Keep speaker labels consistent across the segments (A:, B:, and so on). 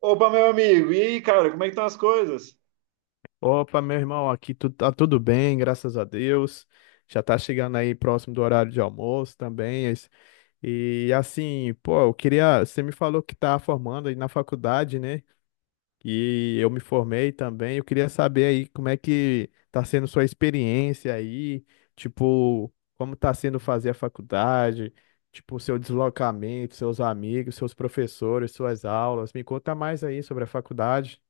A: Opa, meu amigo, e aí, cara, como é que estão as coisas?
B: Opa, meu irmão, aqui tu, tá tudo bem, graças a Deus. Já tá chegando aí próximo do horário de almoço também. E assim, pô, eu queria. Você me falou que tá formando aí na faculdade, né? E eu me formei também. Eu queria saber aí como é que tá sendo sua experiência aí, tipo, como tá sendo fazer a faculdade, tipo, seu deslocamento, seus amigos, seus professores, suas aulas. Me conta mais aí sobre a faculdade.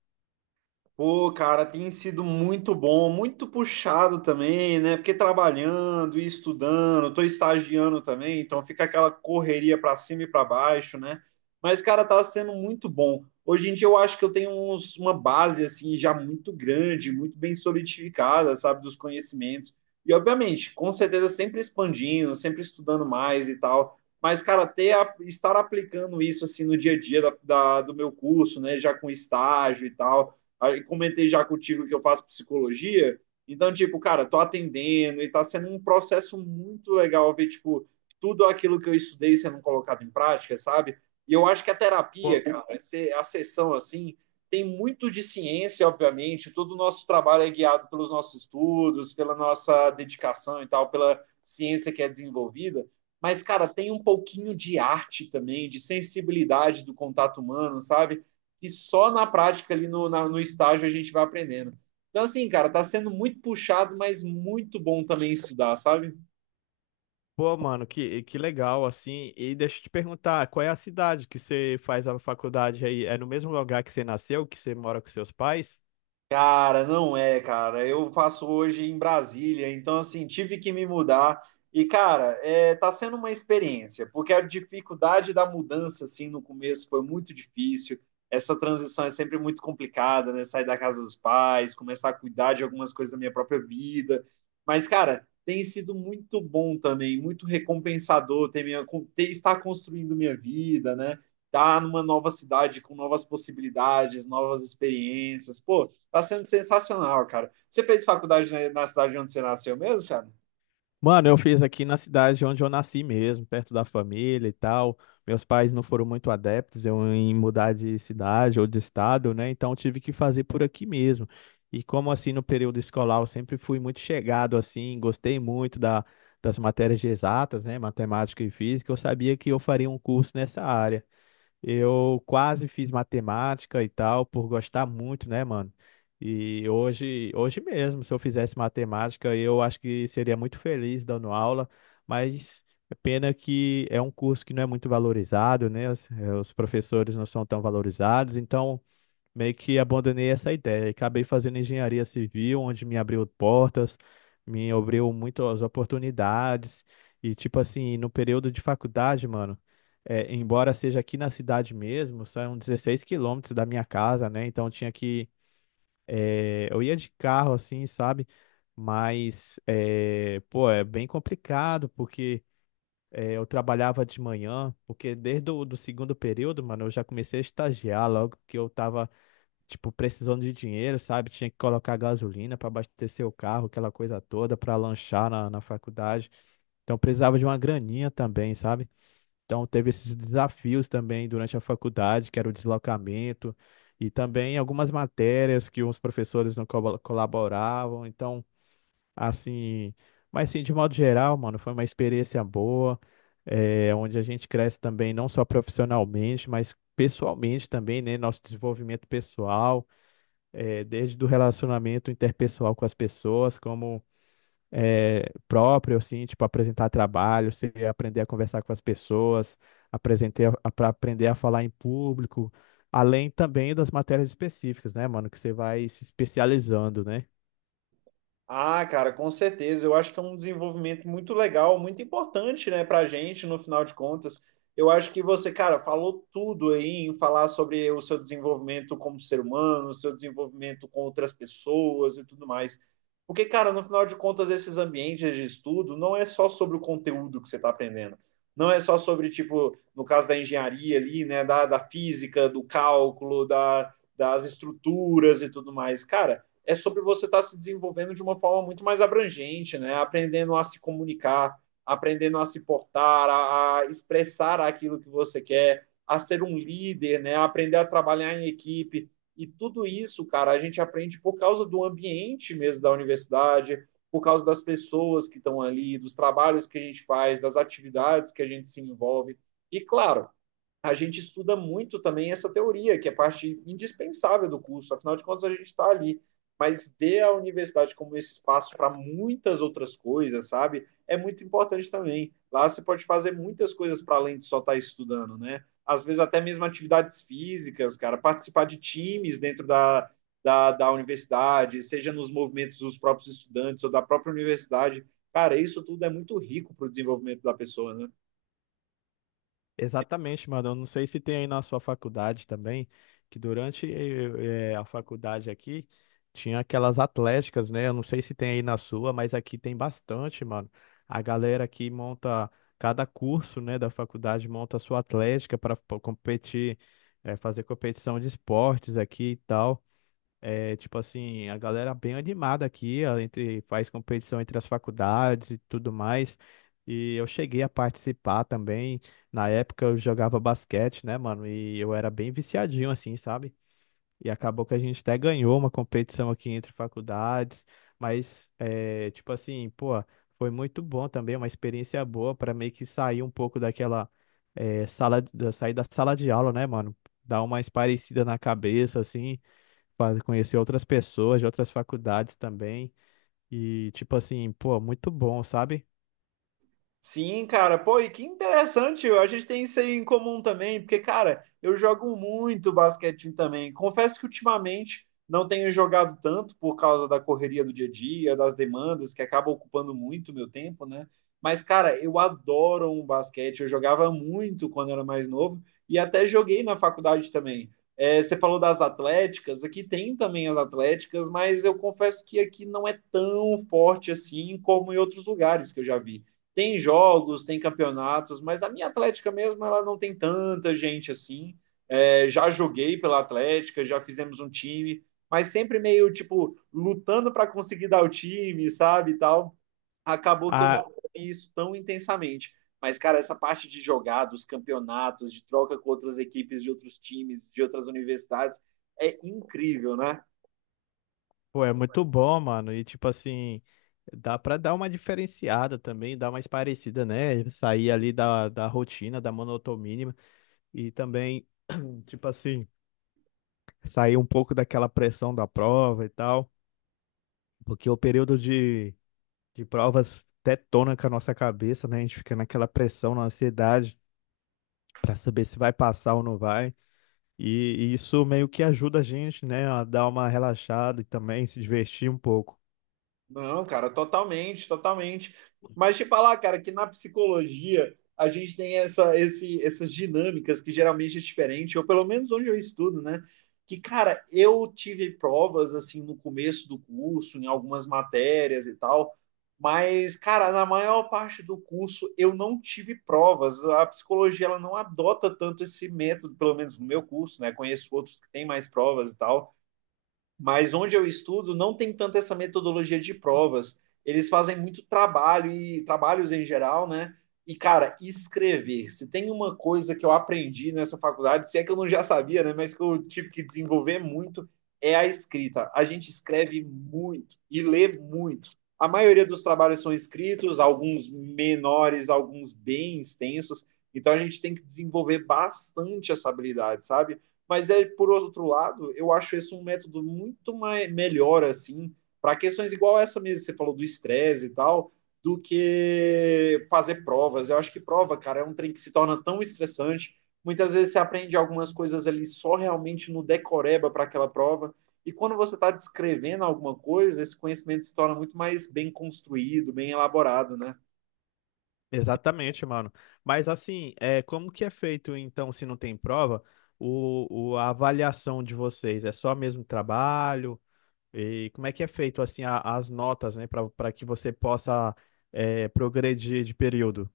A: Pô, cara, tem sido muito bom, muito puxado também, né? Porque trabalhando e estudando, tô estagiando também, então fica aquela correria para cima e para baixo, né? Mas, cara, tá sendo muito bom. Hoje em dia eu acho que uma base, assim, já muito grande, muito bem solidificada, sabe, dos conhecimentos. E, obviamente, com certeza sempre expandindo, sempre estudando mais e tal. Mas, cara, estar aplicando isso, assim, no dia a dia do meu curso, né? Já com estágio e tal. Aí comentei já contigo que eu faço psicologia. Então, tipo, cara, tô atendendo e tá sendo um processo muito legal ver, tipo, tudo aquilo que eu estudei sendo colocado em prática, sabe? E eu acho que a terapia, cara, a sessão assim, tem muito de ciência, obviamente. Todo o nosso trabalho é guiado pelos nossos estudos, pela nossa dedicação e tal, pela ciência que é desenvolvida. Mas, cara, tem um pouquinho de arte também, de sensibilidade do contato humano, sabe? Que só na prática ali no estágio a gente vai aprendendo. Então, assim, cara, tá sendo muito puxado, mas muito bom também estudar, sabe?
B: Pô, mano, que legal, assim. E deixa eu te perguntar, qual é a cidade que você faz a faculdade aí? É no mesmo lugar que você nasceu, que você mora com seus pais?
A: Cara, não é, cara. Eu faço hoje em Brasília, então assim, tive que me mudar. E, cara, é, tá sendo uma experiência, porque a dificuldade da mudança, assim, no começo foi muito difícil. Essa transição é sempre muito complicada, né? Sair da casa dos pais, começar a cuidar de algumas coisas da minha própria vida. Mas, cara, tem sido muito bom também, muito recompensador ter, estar construindo minha vida, né? Estar numa nova cidade com novas possibilidades, novas experiências. Pô, tá sendo sensacional, cara. Você fez faculdade na cidade onde você nasceu mesmo, cara?
B: Mano, eu fiz aqui na cidade onde eu nasci mesmo, perto da família e tal. Meus pais não foram muito adeptos eu em mudar de cidade ou de estado, né? Então eu tive que fazer por aqui mesmo. E como assim no período escolar eu sempre fui muito chegado assim, gostei muito das matérias de exatas, né? Matemática e física, eu sabia que eu faria um curso nessa área. Eu quase fiz matemática e tal, por gostar muito, né, mano? E hoje mesmo, se eu fizesse matemática, eu acho que seria muito feliz dando aula, mas é pena que é um curso que não é muito valorizado, né? Os professores não são tão valorizados, então meio que abandonei essa ideia e acabei fazendo engenharia civil, onde me abriu portas, me abriu muitas oportunidades. E, tipo assim, no período de faculdade, mano, é, embora seja aqui na cidade mesmo, são 16 quilômetros da minha casa, né? Então tinha que. É, eu ia de carro, assim, sabe? Mas, é, pô, é bem complicado, porque. É, eu trabalhava de manhã, porque desde o do segundo período, mano, eu já comecei a estagiar logo que eu tava tipo, precisando de dinheiro, sabe? Tinha que colocar gasolina para abastecer o carro, aquela coisa toda, para lanchar na faculdade. Então precisava de uma graninha também, sabe? Então teve esses desafios também durante a faculdade, que era o deslocamento, e também algumas matérias que os professores não colaboravam. Então, assim, mas assim, de modo geral, mano, foi uma experiência boa, é, onde a gente cresce também não só profissionalmente, mas pessoalmente também, né? Nosso desenvolvimento pessoal desde do relacionamento interpessoal com as pessoas, como próprio, assim, tipo, apresentar trabalho, você aprender a conversar com as pessoas, apresentar, para aprender a falar em público, além também das matérias específicas, né, mano, que você vai se especializando, né?
A: Ah, cara, com certeza. Eu acho que é um desenvolvimento muito legal, muito importante, né, pra gente, no final de contas. Eu acho que você, cara, falou tudo aí em falar sobre o seu desenvolvimento como ser humano, o seu desenvolvimento com outras pessoas e tudo mais. Porque, cara, no final de contas, esses ambientes de estudo não é só sobre o conteúdo que você está aprendendo. Não é só sobre, tipo, no caso da engenharia ali, né, da física, do cálculo, das estruturas e tudo mais. Cara, é sobre você estar se desenvolvendo de uma forma muito mais abrangente, né? Aprendendo a se comunicar, aprendendo a se portar, a expressar aquilo que você quer, a ser um líder, né? Aprender a trabalhar em equipe. E tudo isso, cara, a gente aprende por causa do ambiente mesmo da universidade, por causa das pessoas que estão ali, dos trabalhos que a gente faz, das atividades que a gente se envolve. E, claro, a gente estuda muito também essa teoria, que é parte indispensável do curso, afinal de contas a gente está ali. Mas ver a universidade como esse espaço para muitas outras coisas, sabe? É muito importante também. Lá você pode fazer muitas coisas para além de só estar estudando, né? Às vezes até mesmo atividades físicas, cara, participar de times dentro da universidade, seja nos movimentos dos próprios estudantes ou da própria universidade. Cara, isso tudo é muito rico para o desenvolvimento da pessoa, né?
B: Exatamente, mano. Eu não sei se tem aí na sua faculdade também, que durante a faculdade aqui tinha aquelas atléticas, né? Eu não sei se tem aí na sua, mas aqui tem bastante, mano. A galera aqui monta, cada curso, né, da faculdade monta a sua atlética para competir, fazer competição de esportes aqui e tal. É, tipo assim, a galera bem animada aqui, ó, entre, faz competição entre as faculdades e tudo mais. E eu cheguei a participar também. Na época eu jogava basquete, né, mano? E eu era bem viciadinho assim, sabe? E acabou que a gente até ganhou uma competição aqui entre faculdades. Mas, é, tipo assim, pô, foi muito bom também, uma experiência boa para meio que sair um pouco daquela, sair da sala de aula, né, mano? Dar uma espairecida na cabeça, assim conhecer outras pessoas de outras faculdades também. E, tipo assim, pô, muito bom, sabe?
A: Sim, cara, pô, e que interessante, a gente tem isso aí em comum também, porque, cara, eu jogo muito basquete também. Confesso que ultimamente não tenho jogado tanto por causa da correria do dia a dia, das demandas, que acaba ocupando muito meu tempo, né? Mas, cara, eu adoro um basquete, eu jogava muito quando era mais novo e até joguei na faculdade também. É, você falou das atléticas, aqui tem também as atléticas, mas eu confesso que aqui não é tão forte assim como em outros lugares que eu já vi. Tem jogos, tem campeonatos, mas a minha Atlética mesmo, ela não tem tanta gente assim. É, já joguei pela Atlética, já fizemos um time, mas sempre meio, tipo, lutando para conseguir dar o time, sabe, e tal. Acabou que eu
B: Ah,
A: não vi isso tão intensamente. Mas, cara, essa parte de jogar, dos campeonatos, de troca com outras equipes de outros times, de outras universidades, é incrível, né?
B: pô, é muito bom, mano. E, tipo assim, dá pra dar uma diferenciada também, dar mais parecida, né? Sair ali da rotina, da monotonia. E também, tipo assim, sair um pouco daquela pressão da prova e tal. Porque o de provas detona com a nossa cabeça, né? A gente fica naquela pressão, na ansiedade, pra saber se vai passar ou não vai. E, isso meio que ajuda a gente, né, a dar uma relaxada e também se divertir um pouco.
A: Não, cara, totalmente, totalmente. Mas te falar, cara, que na psicologia a gente tem essas dinâmicas que geralmente é diferente, ou pelo menos onde eu estudo, né? Que, cara, eu tive provas assim no começo do curso, em algumas matérias e tal, mas, cara, na maior parte do curso eu não tive provas. A psicologia ela não adota tanto esse método, pelo menos no meu curso, né? Conheço outros que têm mais provas e tal, mas onde eu estudo não tem tanto essa metodologia de provas. Eles fazem muito trabalho e trabalhos em geral, né? E, cara, escrever. Se tem uma coisa que eu aprendi nessa faculdade, se é que eu não já sabia, né? Mas que eu tive que desenvolver muito, é a escrita. A gente escreve muito e lê muito. A maioria dos trabalhos são escritos, alguns menores, alguns bem extensos. Então a gente tem que desenvolver bastante essa habilidade, sabe? Mas é por outro lado, eu acho esse um método muito mais, melhor assim para questões igual essa mesmo, que você falou do estresse e tal, do que fazer provas. Eu acho que prova, cara, é um trem que se torna tão estressante. Muitas vezes você aprende algumas coisas ali só realmente no decoreba para aquela prova. E quando você está descrevendo alguma coisa, esse conhecimento se torna muito mais bem construído, bem elaborado, né?
B: Exatamente, mano. Mas assim, é, como que é feito então, se não tem prova, a avaliação de vocês? É só mesmo trabalho? E como é que é feito assim as notas, né, para que você possa é, progredir de período?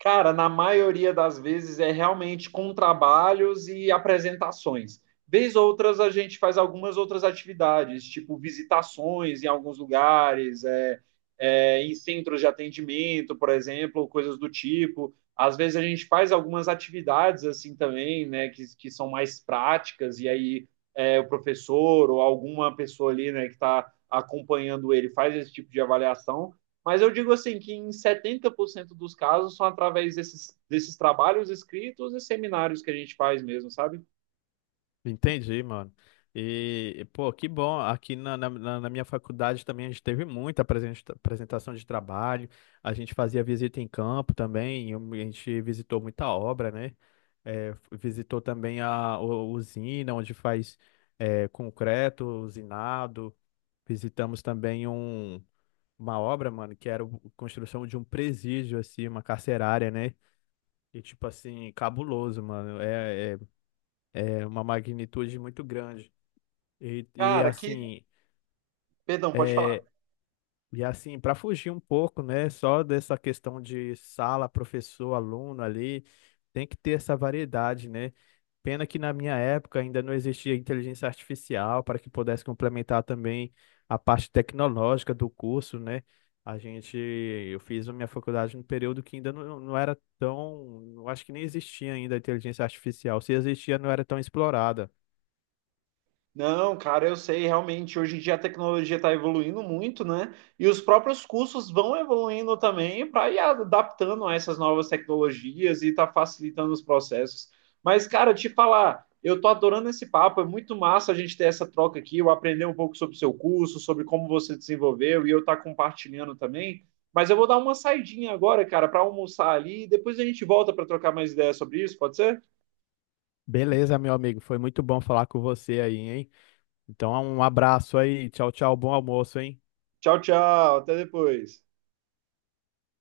A: Cara, na maioria das vezes é realmente com trabalhos e apresentações. Vez outras a gente faz algumas outras atividades, tipo visitações em alguns lugares, em centros de atendimento, por exemplo, coisas do tipo. Às vezes a gente faz algumas atividades assim também, né, que são mais práticas, e aí é, o professor ou alguma pessoa ali, né, que está acompanhando ele faz esse tipo de avaliação. Mas eu digo assim que em 70% dos casos são através desses trabalhos escritos e seminários que a gente faz mesmo, sabe?
B: Entendi, mano. E, pô, que bom. Aqui na minha faculdade também a gente teve muita apresentação de trabalho. A gente fazia visita em campo também. A gente visitou muita obra, né? É, visitou também usina, onde faz é, concreto, usinado. Visitamos também um, uma obra, mano, que era a construção de um presídio, assim, uma carcerária, né? E, tipo assim, cabuloso, mano. É uma magnitude muito grande. E, e
A: Cara, que.
B: assim,
A: Perdão, pode falar.
B: é, e assim, para fugir um pouco, né, só dessa questão de sala, professor, aluno ali, tem que ter essa variedade, né? Pena que na minha época ainda não existia inteligência artificial para que pudesse complementar também a parte tecnológica do curso, né? Eu fiz a minha faculdade num período que ainda não era tão, eu acho que nem existia ainda a inteligência artificial. Se existia, não era tão explorada.
A: Não, cara, eu sei, realmente, hoje em dia a tecnologia está evoluindo muito, né? E os próprios cursos vão evoluindo também para ir adaptando a essas novas tecnologias e está facilitando os processos. Mas, cara, te falar, eu tô adorando esse papo, é muito massa a gente ter essa troca aqui, eu aprender um pouco sobre o seu curso, sobre como você desenvolveu e eu estar compartilhando também. Mas eu vou dar uma saidinha agora, cara, para almoçar ali e depois a gente volta para trocar mais ideias sobre isso, pode ser?
B: Beleza, meu amigo, foi muito bom falar com você aí, hein? Então, um abraço aí. Tchau, tchau. Bom almoço, hein?
A: Tchau, tchau, até depois.